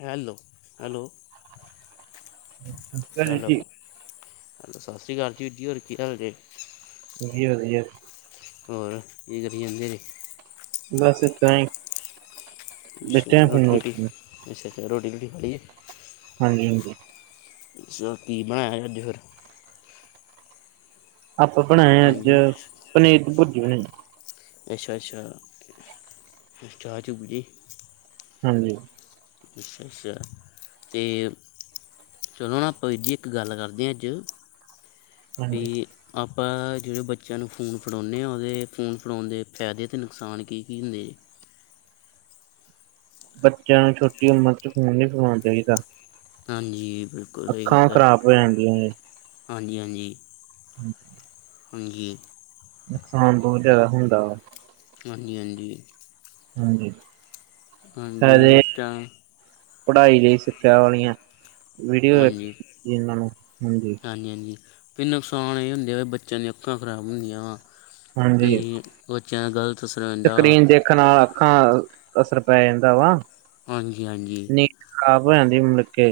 Hello, hello ਸਤਿ ਸ਼੍ਰੀ ਅਕਾਲ ਹੈਲੋ, ਜੀ ਸਸ਼੍ਰੀ ਕਾਲ ਜੀ, ਜੀ ਹੋਰ ਕੀ ਹਾਲ ਜੇ [unintelligible] ਹੋਰ, ਕੀ ਕਰੀ ਜਾਂਦੇ ਬਸ ਇਦਾਂ ਈ ਅੱਛਾ, ਰੋਟੀ- ਰੂਟੀ ਵੇਖਣ ਅੱਛਾ, ਅੱਛਾ ਰੋਟੀ- ਰੂਟੀ ਖਾਲੀਏ? ਹਾਂਜੀ, ਹਾਂਜੀ। ਦਸੋ, ਕੀ ਬਣਾਇਆ ਅੱਜ ਹੋਰ? ਆਪਾਂ ਬਣਾਇਆ ਅੱਜ, ਹਾਂਜੀ ਪਨੀਰ ਦੀ ਪੁਰਜੀ ਬਣਾਈ। ਅੱਛਾ, ਅੱਛਾ, ਚਾਅ ਚੂ ਪੀ ਲੀ? ਹਾਂਜੀ। ਅੱਛਾ, ਅੱਛਾ ਤੇ ਚਲੋ ਨਾ ਆਪਾ ਵੀਰਜੀ ਇੱਕ ਗਲ ਕਾਰਦੇ ਆਂ ਅੱਜ, ਵੀ ਹਾਂਜੀ ਆਪਾਂ, ਜੇੜੇ ਬੱਚਿਆਂ ਨੂ ਫੋਨ ਫੜਾਉਨੇ ਆ ਓਦੇ ਫੋਨ ਫੜਾਉਣ ਦੇ ਫੈਦੇ ਤੇ ਨੁਕਸਾਨ ਕੀ, ਕੀ ਹੁੰਦੈ? ਬੱਚਿਆਂ ਨੂ ਛੋਟੀ ਉਮਰ ਚ ਫੋਨ ਨੀ ਫਡਾਉਣਾ ਚਾਈਦਾ। ਹਾਂਜੀ, ਬਿਲਕੁਲ ਸਈ ਗਲ ਹੈ, ਖ਼ਰਾਬ ਹੋ ਜਾਂਦੀਆਂ ਨੇ ਹਾਂਜੀ, ਹਾਂਜੀ। [unintelligible] ਹਾਂਜੀ ਨੁਕਸਾਨ ਬਹੁਤ ਜਿਆਦਾ ਹੁੰਦਾ ਵਾ ਹਾਂਜੀ ਹਾਂਜੀ। ਹਾਂਜੀ। ਹਾਂਜੀ ਫਾਇਦੇ ਉੱਚਾ ਪੜ੍ਹਾਈ ਲਈ ਸਿੱਖਿਆ ਵਾਲੀਆਂ ਵੀਡੀਓ ਹਾਂਜੀ ਇਹਨਾਂ ਨੂੰ ਹਾਂਜੀ ਹਾਂਜੀ ਹਾਂਜੀ ਨੁਕਸਾਨ ਇਹ ਹੁੰਦਾ ਵੀ ਬੱਚਿਆਂ ਦੀਆਂ ਅੱਖਾਂ ਖਰਾਬ ਹੁੰਦੀਆਂ ਵਾਂ ਹਾਂਜੀ ਕੁਛ ਸਕਰੀਨ ਦੇਖਣ ਨਾਲ ਅੱਖਾਂ ਅਸਰ ਪੈ ਜਾਂਦਾ ਵਾ ਹਾਂਜੀ ਹਾਂਜੀ। ਨ ਖਰਾਬ ਹੋ ਜਾਂਦੀ ਮੁਲਕੇ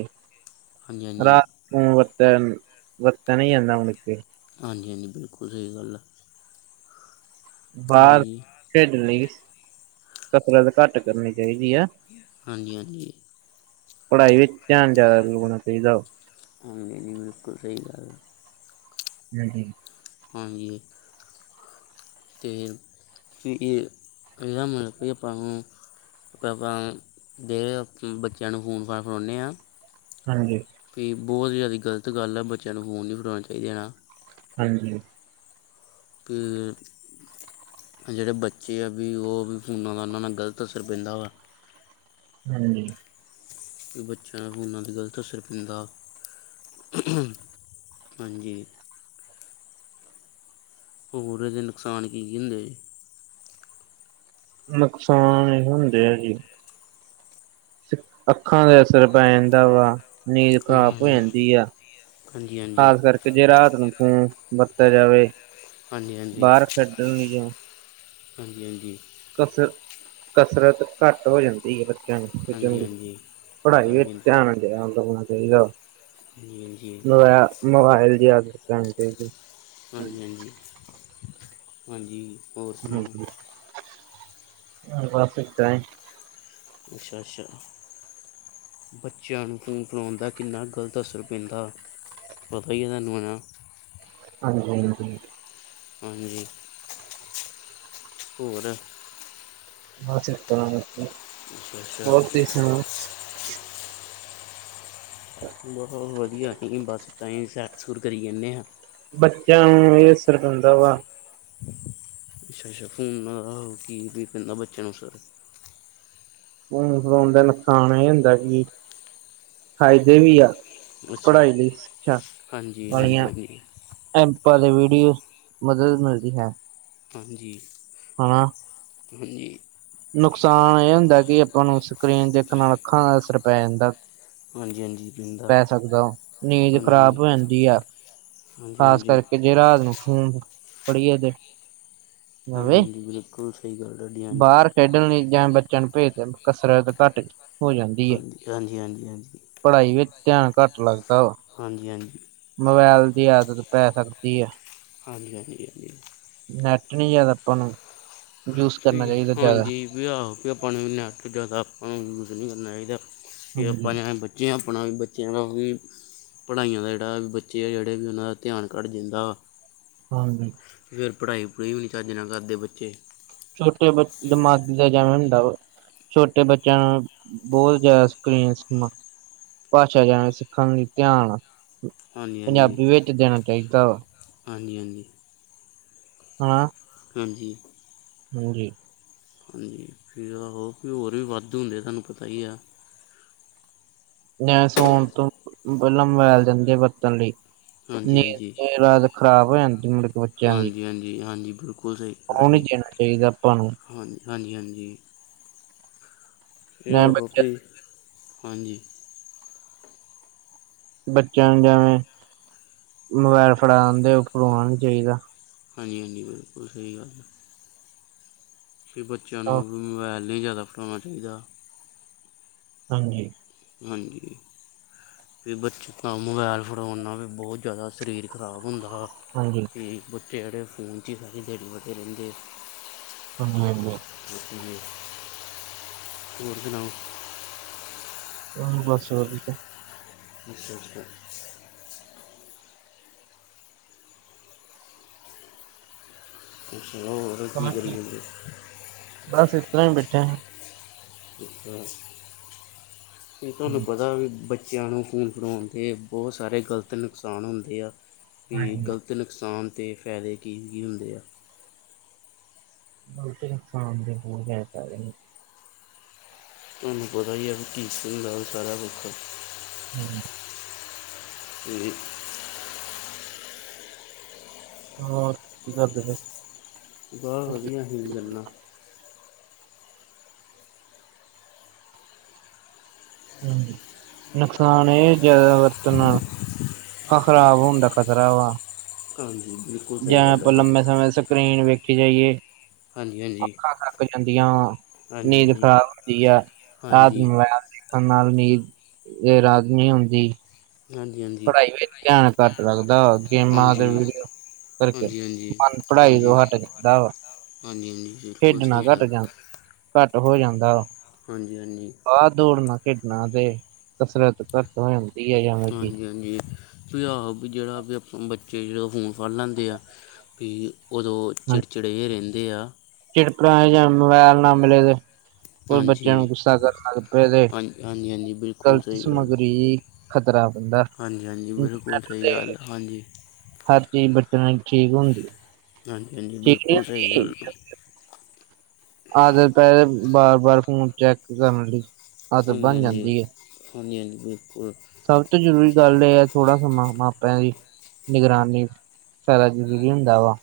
ਹਾਂਜੀ ਹਾਂਜੀ ਰਾਤ ਹੂੰ ਵਰਤਨ ਵਰਤਿਆ ਨੀ ਜਾਂਦਾ ਮੁੜਕੇ ਹਾਂਜੀ ਹਾਂਜੀ ਬਿਲਕੁਲ ਸਹੀ ਗੱਲ ਆ। ਬਾਹਰ ਹਾਂਜੀ ਖੇਡਣ ਲਈ ਕਸਰਤ ਘੱਟ ਕਰਨੀ ਚਾਹੀਦੀ ਆ। ਹਾਂਜੀ ਹਾਂਜੀ। ਪੜ੍ਹਾਈ ਵਿੱਚ ਧਿਆਨ ਜ਼ਿਆਦਾ ਲਗਾਉਣਾ ਚਾਹੀਦਾ ਹਾਂਜੀ ਜੀ ਬਿਲਕੁਲ ਸਹੀ ਗੱਲ ਆ। ਹਾਂਜੀ। ਹਾਂਜੀ। ਅਤੇ ਇਹ ਇਹਦਾ ਮਤਲਬ ਕਿ ਆਪਾਂ ਨੂੰ ਆਪ ਆਪਾਂ ਦੇ ਬੱਚਿਆਂ ਨੂੰ ਫੋਨ ਫਾਨ ਫੜਾਉਂਦੇ ਹਾਂ ਹਾਂਜੀ। ਵੀ ਬਹੁਤ ਜ਼ਿਆਦਾ ਗ਼ਲਤ ਗੱਲ ਆ ਬੱਚਿਆਂ ਨੂੰ ਫੋਨ ਨਹੀਂ ਫੜਾਉਣੇ ਚਾਹੀਦੇ ਨਾ। ਹਾਂਜੀ। ਕਿ ਜਿਹੜੇ ਬੱਚੇ ਆ ਵੀ ਉਹ ਵੀ ਫੋਨਾਂ ਦਾ ਉਹਨਾਂ ਨਾਲ ਗ਼ਲਤ ਅਸਰ ਪੈਂਦਾ ਵਾ। ਹਾਂਜੀ। ਬੱਚਿਆਂ ਨਾਲ ਫੋਨਾਂ ਤੇ ਗਲਤ ਅਸਰ ਪੈਂਦਾ। ਹਾਂਜੀ। ਹੋਰ ਏਦੇ ਨੁਕਸਾਨ ਕੀ ਕੀ ਹੁੰਦੇ ਜੀ? ਨੁਕਸਾਨ ਇਹੀ ਹੁੰਦੇ ਆ ਜੀ। ਅੱਖਾਂ ਤੇ ਅਸਰ ਪੈ ਜਾਂਦਾ ਵਾ। ਨੀਂਦ ਹਾਂ ਖ਼ਰਾਬ ਹਾਂ ਹੋ ਹਾਂ। ਜਾਂਦੀ ਆ। ਹਾਂਜੀ ਹਾਂਜੀ ਹਾਂਜੀ ਖਾਸ ਕਰਕੇ ਜੇ ਰਾਤ ਨੂੰ ਫੋਨ ਵਰਤਿਆ ਜਾਵੇ। ਹਾਂਜੀ ਬਾਹਰ ਖੇਡਣ ਲਈ ਜਾਓ। ਹਾਂਜੀ ਹਾਂਜੀ। ਕਸਰ ਕਸਰਤ ਘੱਟ ਹੋ ਜਾਂਦੀ ਹੈ। ਚੰਗਾ ਹਾਂਜੀ ਹਾਂਜੀ ਫਿਰ ਚੰਗਾ ਹਾਂਜੀ ਪੜਾਈ ਵਿਚ ਧਿਆਨ ਜਾਦਾ ਜਾਣਾ ਚਾਹੀਦਾ। ਹਾਂਜੀ ਮੋਬ ਮੋਬਾਇਲ ਦੀ ਆਦਤ ਛੜਾਉਣੀ ਚਾਹੀਦੀ। ਹਾਂਜੀ, ਹਾਂਜੀ, ਹਾਂਜੀ। ਹੋਰ ਸੁਣਾਓ ਹਮ ਬਸ ਚ ਆਈ। ਅੱਛਾ ਅੱਛਾ ਬੱਚਿਆਂ ਨੂੰ ਫੋਨ ਫੜਾਉਣ ਦਾ ਕਿੰਨਾ ਗਲਤ ਅਸਰ ਪੈਂਦਾ। ਪਤਾ ਹੀ ਹੈ ਤੁਹਾਨੂੰ ਹਨਾਂ। ਹਾਂਜੀ ਹਾਂਜੀ। ਹਾਂਜੀ। ਹੋਰ ਬਸ ਏਦਾ ਕਰ ਕੇ। ਅੱਛਾ ਅੱਛਾ। ਬਹੁਤ ਵਧੀਆ ਨਹੀਂ ਬਸ ਤਾਈ ਸੈਰ ਸੁਰ ਕਰੀ ਜਾਂਦੇ ਹਾਂ। ਬੱਚਿਆਂ ਨੂੰ ਇਹ ਅਸਰ ਪੈਂਦਾ ਵਾ। ਅੱਛਾ-ਅੱਛਾ ਫੋਨਾਂ ਨਾਲ ਕੀ ਕਹਿੰਦਾ ਬੱਚਿਆਂ ਨੂੰ ਅਸਰ। ਹੁਣ ਫੋਨ ਦਾ ਨੁਕਸਾਨ ਇਹ ਹੁੰਦਾ ਕਿ ਫਾਇਦੇ ਵੀ ਆ। ਅੱਛਾ ਪੜ੍ਹਾਈ ਲਈ ਸਿੱਖਿਆ ਹਾਂਜੀ ਹਾਂਜੀ ਵਾਲੀਆਂ। ਹਾਂਜੀ ਐਪਾਂ ਦੇ ਵੀਡੀਓ ਮਦਦ ਮਿਲਦੀ ਹੈ। ਹਾਂਜੀ। ਹਨਾ। ਹਾਂਜੀ। ਨੁਕਸਾਨ ਇਹ ਹੁੰਦਾ ਕਿ ਆਪਾਂ ਨੂੰ ਸਕਰੀਨ ਦੇਖਨ ਨਾਲ ਅੱਖਾਂ ਦਾ ਅਸਰ ਪੈ ਜਾਂਦਾ। ਹਾਂਜੀ-ਹਾਂਜੀ। ਪੈ ਸਕਦਾ ਹੋ ਨੀਂਦ ਖ਼ਰਾਬ ਹੋ ਜਾਂਦੀ ਆ ਹਾਂਜੀ ਖ਼ਾਸ ਹਾਂਜੀ ਕਰਕੇ। ਜੇ ਰਾਤ ਨੂੰ ਫੋਨ ਫੜੀਏ ਤੇ। ਜਾਵੇ ਹਾਂਜੀ-ਹਾਂਜੀ, ਬਿਲਕੁਲ ਸਹੀ ਗੱਲ, ਤੁਹਾਡੀ ਹਾਂਜੀ। ਬਾਹਰ ਖੇਡਣ ਲਈ ਜਾਂ ਬੱਚਿਆਂ ਨੂੰ ਭੇਜ ਦੇਣ ਕਸਰਤ ਘੱਟ ਹੋ ਜਾਂਦੀ ਹੈ। ਹਾਂਜੀ ਹਾਂਜੀ ਹਾਂਜੀ ਹਾਂਜੀ ਪੜ੍ਹਾਈ ਵਿੱਚ ਧਿਆਨ ਘੱਟ ਲੱਗਦਾ ਵਾ। ਹਾਂਜੀ-ਹਾਂਜੀ। ਮੋਬਾਇਲ ਦੀ ਆਦਤ ਪੈ ਸਕਦੀ ਹੈ। ਹਾਂਜੀ-ਹਾਂਜੀ-ਹਾਂਜੀ। ਨੈਟ ਨੀ ਜਿਆਦਾ ਆਪਾਂ ਨੂੰ ਯੂਜ ਕਰਨਾ ਚਾਹੀਦਾ ਜਿਆਦਾ। ਵਿਆਹ ਹੋ ਕੇ ਆਪਾ ਨੂੰ ਇਨਾਂ ਜ਼ਿਆਦਾ ਆਪਾਂ ਨੂੰ ਯੂਜ ਨਹੀਂ ਕਰਨਾ ਚਾਹੀਦਾ ਵੀ ਹਾਂਜੀ ਆਪਾਂ ਨੇ ਬ। ਜਿਵੇਂ ਆਪਣਾ, ਬੱਚਿਆਂ ਦਾ ਉਹੀ। ਪੜ੍ਹਾਈਆਂ ਦਾ ਜਿਹੜਾ ਵੀ ਬੱਚੇ ਆ ਜਿਹੜੇ ਵੀ ਉਹਨਾਂ ਦਾ ਧਿਆਨ ਘੱਟ ਜਾਂਦਾ ਵਾ। ਹਾਂਜੀ। ਫਿਰ ਪੜ੍ਹਾਈ-ਪੜੂਈ ਵੀ ਨਹੀਂ ਚੱਜ ਨਾਲ ਕਰਦੇ ਬੱਚੇ। ਛੋਟੇ ਬੱਚੇ ਦੇ ਦਿਮਾਗ ਚ ਜਾਣਾ ਹੁੰਦਾ ਹੈ। ਛੋਟੇ ਬੱਚਿਆਂ ਨੂੰ ਬਹੁਤ ਜ਼ਿਆਦਾ ਸਕਰੀਨ ਭਾਸ਼ਾ ਜਾਣ ਸਿੱਖਣ ਲਈ ਧਿਆਨ। ਪੰਜਾਬੀ ਵਿੱਚ ਦੇਣਾ ਚਾਹੀਦਾ ਵਾ ਹਾਂਜੀ-ਹਾਂਜੀ-ਹਾਂਜੀ-ਹਾਂਜੀ। ਹਾਂ। ਹਾਂਜੀ। ਹਾਂਜੀ। [unintelligible] ਹਾਂਜੀ, ਹੋਰ ਵੀ ਵੱਧੂ ਹੁੰਦੇ ਤੁਹਾਨੂੰ ਪਤਾ ਹੀ ਆ। ਨ ਸੌਣ ਤੋ ਪਹਿਲਾਂ ਮੈ ਬਹਿ ਜਾਣਗੇ ਬਰਤਨ ਲਈ ਹਾਂਜੀ ਨੀਦ ਹਾਂਜੀ ਤਾ ਖਰਾਬ ਹੋ ਜਾਂਦੀ ਮੁੜ ਕੇ ਬ ਹਾਂਜੀ-ਹਾਂਜੀ-ਹਾਂਜੀ, ਬਿਲਕੁਲ ਸਹੀ ਗੱਲ ਉਹ ਨੀ ਤੁਹਾਡੀ। ਦੇਣਾ ਚਾਹੀਦਾ ਆਪਾਂ ਨੂੰ ਹਾਂ ਹਾਂਜੀ-ਹਾਂਜੀ, ਦ ਜਿਵੇਂ ਉਹੋ ਫ ਬੱਚੇ ਹਾਂਜੀ। ਬੱਚਿਆਂ ਨੂੰ ਜਿਵੇਂ ਮੋਬਾਇਲ ਫੜਾ ਦੇ ਉੱਹ ਫੜਾਣਾ ਨੀ ਚਾਹੀਦਾ। ਹਾਂਜੀ-ਹਾਂਜੀ, ਬਿਲਕੁਲ ਸਹੀ ਗੱਲ ਹੈ। ਫਿਰ ਬੱਚਿਆਂ ਨੂੰ ਹਾਂ, ਮੋਬਾਇਲ ਨਹੀਂ ਜ਼ਿਆਦਾ ਫੜਾਨਾ ਚਾਹੀਦਾ। ਹਾਂਜੀ। ਹਾਂਜੀ। ਫਿਰ ਬੱਚੇ ਨੂੰ ਮੋਬਾਇਲ ਫੜੋਨ ਨਾਲ ਵੀ ਬਹੁਤ ਜ਼ਿਆਦਾ ਸ਼ਰੀਰ ਖਰਾਬ ਹੁੰਦਾ। ਹਾਂਜੀ। ਠੀਕ, ਬੱਚੇ ਜਿਹੜੇ ਫੋਨ ਫੋਨ ਚ ਸਾਰੀ ਦਿਹਾੜੀ ਵੜੇ ਰਹਿੰਦੇ। ਹਾਂਜੀ-ਹਾਂਜੀ। [unintelligible] ਹੋਰ ਸੁਣਾਓ। ਹਾ, ਬਸ ਵਧੀਆ। ਅੱਛਾ-ਅੱਛਾ। ਸੁਣਾਔ ਹੋਰ ਕੀ ਕਰੀ ਹਾਂਜੀ, ਜਾਂਦੇ? ਬਸ ਇਸਤਰਾ ਹੀ ਬੈਠੇ ਹਾਂ। ਕੀ ਤੁਹਾਨੂੰ ਪਤਾ ਵੀ ਬੱਚੇ ਬੱਚਿਆਂ ਨੂੰ ਫੋਨ ਫੜਉਣ ਦੇ ਬਹੁਤ ਸਾਰੇ ਗਲਤ ਨੁਕਸਾਨ ਹੁੰਦੇ ਆ ਵੀ ਹਾਂਜੀ ਗਲਤ ਅਤੇ ਨੁਕਸਾਨ ਤੇ ਫਾਇਦੇ ਕੀ, ਕੀ ਹੁੰਦੇ ਆ? ਫੋਨ ਦੇ ਨੁਕਸਾਨ ਤੇ ਬਹੁਤ ਜਿਆਦਾ ਫਾਇਦੇ ਨੀ। ਤੁਹਾਨੂੰ ਪਤਾ ਹੀ ਹੈ ਵੀ ਕੀਸਣ ਦਾ ਸਾਰਾ ਰੁੱਖ ਹੂੰ। ਹਾਂਜੀ। ਹੋਰ ਕੀ ਕਰਦੇ ਪਏ? ਬਹੁਤ ਵਧੀਆ ਅਸੀ ਕੀ ਕਰਨਾ? ਹਾਂਜੀ, ਨੁਕਸਾਨ ਏ ਜ਼ਿਆਦਾ ਵਰਤਣ ਨਾਲ ਅਖਾ ਖਰਾਬ ਹੋਣ ਦਾ ਖਤਰਾ ਵਾ। ਹਾਂਜੀ। ਜ ਸਹੀ ਗੱਲ ਆਪਾਂ ਤੁਹਾਡੀ ਲੰਮੇ ਸਮੇਂ ਸਕਰੀਨ ਵੇਖੀ ਜਾਈਏ, ਹਾਂਜੀ ਹਾਂਜੀ ਅੱਖਾਂ ਖਰਾਬ ਕਈਆਂ ਦੀਆਂ ਹਾਂਜੀ ਨੀਂਦ ਹਾਂਜੀ ਖ਼ਰਾਬ ਹੁੰਦੀ ਆ ਰਾਤ ਨੂੰ ਹਾਂਜੀ ਮੋਬਾਇਲ ਦੇਖ ਕੇ। ਆਖਾ ਨਾਲ ਨੀਂਦ ਰਾਤ ਨੀ ਆਉਂਦੀ। ਹਾਂਜੀ ਹਾਂਜੀ ਪੜ੍ਹਾਈ ਵਿੱਚ ਧਿਆਨ ਘੱਟ ਲੱਗਦਾ ਵਾ ਗੇਮਾਂ ਤੇ ਹਾਂਜੀ ਵੀਡੀਓ ਕਰਕੇ ਹਾਂਜੀ ਹਾਂਜੀ ਮਨ ਪੜਾਈ ਤੋਂ ਹਟ ਜਾਂਦਾ ਵਾ। ਹਾਂਜੀ-ਹਾਂਜੀ, ਬਿਲਕੁਲ ਸਹੀ ਖੇਡਣਾ ਘੱਟ ਗੱਲ ਜਾਂ ਘੱਟ ਹੋ ਜਾਂਦਾ ਵਾ। ਹਾਂਜੀ-ਹਾਂਜੀ। ਬਾਰ ਦੌੜਨਾ-ਖੇਡਣਾ ਤੇ ਕਸਰਤ ਘੱਟ ਹੋ ਜਾਂਦੀ ਹੈ ਜੇਵੇਂ ਕਿ ਜਗੀਰ [unintelligible] ਵੀ ਆਹੋ ਵੀ ਜਿਹੜਾ ਵੀ ਆਪ ਬੱਚੇ ਜਦੋ ਫੋਨ ਫੜ ਲੈਂਦੇ ਆ ਵੀ ਉਦੋਂ ਚਿੜਚਿੜੇ ਜੇ ਰਹਿੰਦੇ ਆ। ਚਿੜਪ ਜਾਂ ਮੋਬਾਇਲ ਨਾ ਮਿਲੇ ਤੇ ਕੋਈ ਬੱਚਿਆਂ ਹਾਂਜੀ ਨੂੰ ਗੁੱਸਾ ਕਰਨ ਲੱਗ ਪਿਆ ਤੇ ਹਾਂ ਹਾਂਜੀ ਹਾਂਜੀ ਬਿਲਕੁਲ ਗਲਤ ਸਹੀ ਗੱਲ ਸਮੱਗਰੀ ਖ਼ਤਰਾ ਬੰਦਾ। ਹਾਂਜੀ, ਹਾਂਜੀ ਬਿਲਕੁਲ ਸਹੀ ਗੱਲ ਹਾਂਜੀ। ਹਰ ਚੀਜ਼ ਬਚਣ ਠੀਕ ਹੁੰਦੀ। ਹਾਂਜੀ, ਹਾਂਜੀ ਠੀਕ ਨੀ ਬਿਲਕੁਲ ਸਹੀ ਗੱਲ। ਹੁੰਦੀ ਆਦਤ ਪੈ ਦੇ ਬਾਰ, ਬਾਰ ਫੋਨ ਚੈੱਕ ਕਰਨ ਦੀ ਹਾਂਜੀ, ਹਾਂਜੀ, ਹਾਂਜੀ, ਹਾਂਜੀ ਬਿਲਕੁਲ। ਸਭ ਤੋਂ ਜ਼ਰੂਰੀ ਗੱਲ ਇਹ ਹੈ, ਥੋੜ੍ਹਾ ਸਮਾਂ ਮਾਪਿਆਂ ਦੀ ਨਿਗਰਾਨੀ ਫੈਦਾ ਜਰੂਰੀ ਹੁੰਦਾ ਵਾ।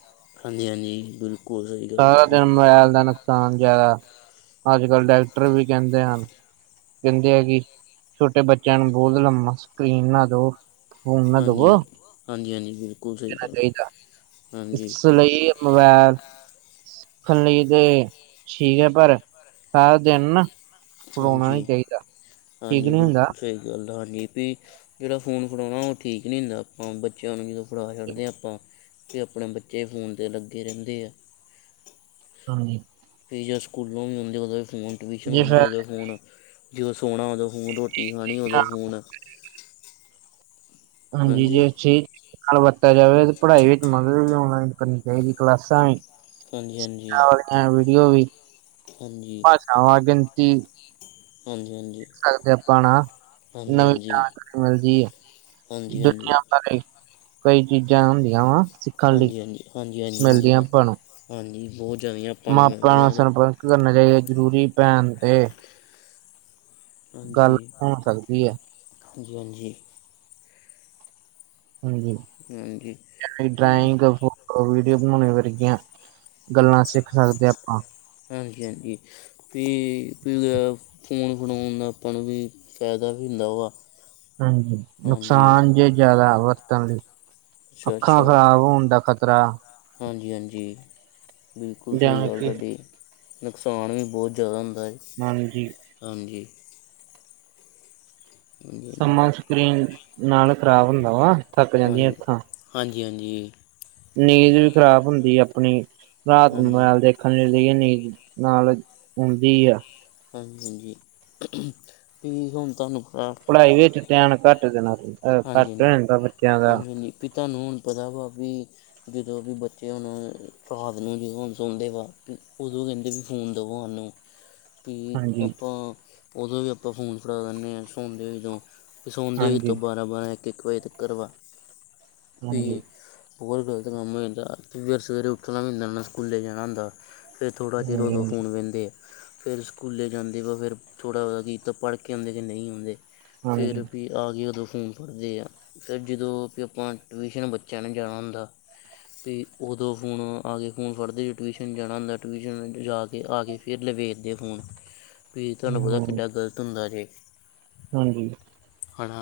ਹਾਂਜੀ, ਹਾਂਜੀ ਬਿਲਕੁਲ। ਸਹੀ ਗੱਲ ਸਾਰਾ ਤੁਹਾਡੀ ਦਿਨ ਮੋਬਾਇਲ ਦਾ ਨੁਕਸਾਨ ਜ਼ਿਆਦਾ ਅੱਜ ਕੱਲ੍ਹ ਡੈਕਟਰ ਵੀ ਕਹਿੰਦੇ ਹਨ। ਕਹਿੰਦੇ ਆ ਕਿ ਛੋਟੇ ਬੱਚਿਆਂ ਨੂੰ ਬਹੁਤ ਲੰਮਾ ਸਕਰੀਨ ਨਾ ਦੋ ਫੋਨ ਨਾ ਦਵੋ ਹਾਂਜੀ, ਹਾਂਜੀ, ਹਾਂਜੀ ਬਿਲਕੁ ਦੇਣਾ ਚਾਹੀਦਾ। ਇਸ ਲਈ ਮੋਬਾਇਲ ਸਿੱਖਣ ਲਈ ਤੇ ਠੀਕ ਹੈ, ਪਰ ਸਾਰਾ ਦਿਨ ਨਾ ਫੜਾਉਣਾ ਨੀ ਹਾਂਜੀ ਚਾਹੀਦਾ ਠੀਕ ਹਾਂਜੀ ਨਹੀਂ ਹੁੰਦਾ। ਬਿਲਕੁਲ ਸਹੀ ਗੱਲ ਹਾਂਜੀ ਵੀ ਜਿਹੜਾ ਫੋਨ ਫੜਾਉਣਾ ਉਹ ਠੀਕ ਨਹੀਂ ਹੁੰਦਾ ਆਪਾਂ ਬੱਚਿਆਂ ਨੂੰ ਜਦੋਂ ਫੜਾ ਛੱਡਦੇ ਹਾਂ ਆਪਾਂ ਕਿ ਆਪਣੇ ਬੱਚੇ ਫੋਨ 'ਤੇ ਲੱਗੇ ਰਹਿੰਦੇ ਆ। ਹਾਂਜੀ। ਫੇਰ ਜਦੋਂ ਸਕੂਲਾਂ ਵੀ ਆਉਂਦੇ ਉਦੋਂ ਵੀ ਫੋਨ ਟਿਊਸ਼ਨ ਜੇ ਆਉਂਦੇ ਫਿਰ ਉਦੋਂ ਫੋਨ ਜਦੋਂ ਸੋਣਾ ਉਦੋਂ ਹੂਣ ਰੋਟੀ ਖਾਣੀ ਉਦੋਂ ਫੋਨ ਹਾਂਜੀ ਜੀ ਅਸੀ ਨਾਲ ਵਰਤਾ ਜਾਵੇ ਤੇ ਪੜ੍ਹਾਈ ਵਿੱਚ ਮਦਦ ਵੀ ਔਨਲਾਈਨ ਕਰਨੀ ਚਾਹੀਦੀ ਕਲਾਸਾਂ ਵੀ ਹਾਂਜੀ ਵਾਲੀਆਂ ਵੀਡੀਓ ਵੀ ਹਾਂਜੀ ਹਾਂਜੀ ਭਾਸ਼ਾਵਾਂ ਗਿਣਤੀ ਹਾਂਜੀ-ਹਾਂਜੀ। ਸਕਦੇ ਅਪਾਂ ਨਾ, ਨਵੀਂ ਹਾਂਜੀ [unintelligible] ਮਿਲ ਦੀ ਏ। ਹਾਂਜੀ ਹਾਂਜੀ ਹਾਂਜੀ ਦੁਨੀਆਂ ਹਾਂਜੀ ਬਾਰੇ ਕਈ ਚੀਜ਼ਾਂ ਹੁੰਦੀਆਂ ਵਾ। ਸਿੱਖਣ ਲਈ ਹਾਂਜੀ-ਹਾਂਜੀ, ਹਾਂਜੀ-ਹਾਂਜੀ। ਮਿਲਦੀਆਂ ਹੁੰਦੀਆਂ, ਆਪਾਂ ਨੂੰ ਹਾਂਜੀ, ਬੋਤ ਜ਼ਿਆਦੀਆਂ। ਮਾਪਿਆਂ ਨਾਲ ਸੰਪਰਕ ਕਰਨਾ ਚਾਈਦਾ, ਜ਼ਰੂਰੀ ਭੈਣ, ਤੇ ਗੱਲ ਹਾਂਜੀ, ਹੋ ਸਕਦੀ ਹੈ ਹਾਂਜੀ-ਹਾਂਜੀ। ਹਾਂਜੀ, ਹਾਂਜੀ ਵੀ ਡਰਾਇੰਗ ਬਹੁ ਵੀਡੀਓ ਬਣਾਉਣੇ ਵਰਗੀਆਂ ਗੱਲਾਂ ਸਿੱਖ ਸਕਦੇ ਆਪਾਂ। ਹਾਂਜੀ-ਹਾਂਜੀ, ਤੇ ਫਿਰ ਤੇ ਇਨ ਗੁਣਾਂ ਆਪਾਂ ਨੂੰ ਵੀ ਫ਼ੈਦਾ ਵੀ ਹੁੰਦਾ ਵਾ। ਹਾਂਜੀ, ਹਾਂਜੀ ਨੁਕਸਾਨ ਜੇ ਜ਼ਾਦਾ ਵਰਤਣ ਲੀ, ਅੱਖਾਂ ਖ਼ਰਾਬ ਹੋਣ ਦਾ ਖਤਰਾ। ਤਰਾ ਹਾਂਜੀ-ਹਾਂਜੀ, ਬਿਲਕੁਲ ਸਹੀ ਜਾਂ ਗੱਲ ਕਿ ਤਾੱਡੀ। ਨੁਕਸਾਨ ਵੀ ਬੋਤ ਜ਼ਾਦਾ ਹੁੰਦਾ ਏ। ਹਾਂਜੀ। ਹਾਂਜੀ। ਹਾਂਜੀ ਹਾਂਜੀ ਸਮਾਂ ਸਕਰੀਨ ਨਾਲ ਖਰਾਬ ਹੁੰਦਾ ਵਾ, ਥੱਕ ਜਾਂਦੀਆਂ ਅਖਾੱ। ਹਾਂਜੀ-ਹਾਂਜੀ। ਨੀਂਦ ਵੀ ਖ਼ਰਾਬ ਹੁੰਦੀ ਅਪਣੀ, ਰਾਤ ਨੂ ਹਾਂਜੀ ਹਾਂਜੀ ਮੁਬੈਲ ਦੇ [unintelligible] ਨੀਂਦ ਨਾਲ ਹੁੰਦੀ ਆ। ਹਾਂਜੀ-ਹਾਂਜੀ, [unintelligible] ਤੁਹਾਨੂੰ ਖ਼ਰਾਬ ਪੜਾਈ ਵਿਚ ਧਿਆਨ ਘੱਟ ਦੇਨਾ ਘੱਟ ਰਹਿੰਦਾ ਬੱਚਿਆਂ ਦਾ। ਵੀ, ਤਾਨੂੰ ਹੁਣ ਪਤਾ ਵਾ ਵੀ ਜਦੋਂ ਵੀ ਬੱਚੇ ਹੁਣ, ਰਾਤ ਨੂੰ ਜਦੋਂ ਹੁਣ ਸੌਂਦੇ ਵਾ, ਉਦੋਂ ਕਹਿੰਦੇ ਵੀ ਫੋਨ ਦਵੋ ਉਹਨੂੰ। ਵੀ, ਹਾਂਜੀ ਆਪਾਂ ਉਦੋਂ ਵੀ ਆਪਾਂ ਫੋਨ ਫੜਾ ਦਿਨੇ ਹਾਂ, ਸੋੰਦੇ ਨੀ ਜਦੋਂ। ਸੌਂਦੇ ਵੀ ਤਾਂ ਹਾਂਜੀ ਬਾਰਾਂ-ਬਾਰਾਂ, ਇੱਕ-ਇੱਕ ਵਜੇ ਤੱਕਰ ਵਾ। ਫੇ ਹਾਂਜੀ ਬਹੁਤ ਗਲਤ ਕੰਮ ਹੋ ਜਾਂਦਾ, ਫੇਰ ਸਵੇਰੇ ਉੱਠਣਾ ਵੀ ਹੁੰਦਾ ਨਾ, ਸਕੂਲੇ ਜਾਣਾ ਹੁੰਦਾ। ਫਿਰ ਥੋੜ੍ਹਾ ਚਿਰ, ਉਦੋਂ ਹਾਂਜੀ ਫੋਨ ਵੇਂਦੇ ਆ। ਫੇਰ ਸਕੂਲੇ ਜਾਂਦੇ ਵਾ, ਫੇਰ ਥੋੜਾ [unintelligible] ਕੀਤਾ, ਪੜਕੇ ਆਂਦੇ, ਜੇ ਨਈ ਆਂਦੇ, ਹਾਂਜੀ ਫੇਰ ਵੀ ਆ ਕੇ ਉਦੋਂ ਫੋਨ ਫੜ੍ਹਦੇ ਆ। ਫੇਰ, ਜਦੋਂ ਵੀ ਆਪਾਂ ਟਿਊਸ਼ਨ ਬੱਚਿਆਂ ਨੇ ਜਾਣਾ ਹੁੰਦਾ ਵੀ ਉਦੋਂ ਫੋਨ ਆ ਕੇ ਫੋਨ ਫੜਦੇ। ਟਵਿਸ਼ਨ ਜਾਣਾ ਹੁੰਦਾ, ਟਵਿਸ਼ਨ ਜਾ ਕੇ ਆ ਕੇ ਫ ਫਿਰ ਲੈ ਵੇਖਦੇ ਫੋਨ ਫਿਰ ਤਾਨੂੰ ਪਤਾ, ਕਿੱਡਾ ਗ਼ਲਤ ਹੁੰਦਾ ਜੇ। ਹਾਂਜੀ। ਹਨਾ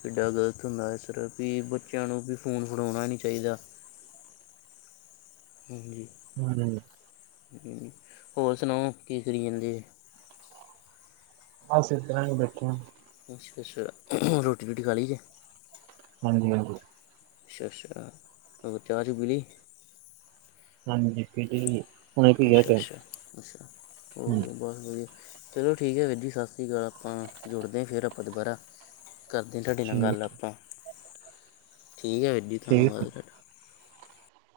ਕਿੱਡਾ ਗ਼ਲਤ ਹੁੰਦਾ, ਇਸ ਤਰਾਂ ਵੀ ਬੱਚਿਆਂ ਨੂੰ ਵੀ ਫੋਨ ਫੜੋਣਾ ਨਹੀਂ ਚਾਹੀਦਾ। ਹਾਂਜੀ। ਹੁੰ। ਹੋਰ, ਸੁਣਾਉ ਕੀ ਕਰੀ ਜਾਂਦੇ? ਬਸ, ਇਸ ਤਰਾਂ ਹੀ ਬੈਠੇ ਹਾਂ। ਅੱਛਾ -ਅੱਛਾ, ਰੋਟੀ-ਰੂਟੀ ਖਾ ਲੀ ਜੇ? ਹਾਂਜੀ-ਹਾਂਜੀ। ਅੱਛਾ-ਅੱਛਾ, ਹੋਰ ਚਾਹ-ਚੂਹ ਪੀ ਲਈ? ਹਾਂਜੀ, ਹੁਣ ਠੀਕ ਅੱਛਾ-ਅੱਛਾ, ਅੱਛਾ, ਹੈ, ਹੋਰ। ਬਹੁਤ ਵਧੀਆ, ਚਲੋ, ਠੀਕ ਏ ਵੀਰ ਜੀ ਸਤਿ ਸ੍ਰੀ ਅਕਾਲ ਕਾਲ, ਆਪਾਂ ਜੁੜਦੇ ਫਿਰ ਆ ਆਪਾਂ ਦੁਬਾਰਾ। ਕਰਦੇ ਆ, ਤਾਡੇ ਨਾਲ ਗੱਲ ਆਪਾਂ। ਠੀਕ ਐ ਵੀਰ ਜੀ। ਠੀਕ ਧੰਨਵਾਦ ਫਿਰ।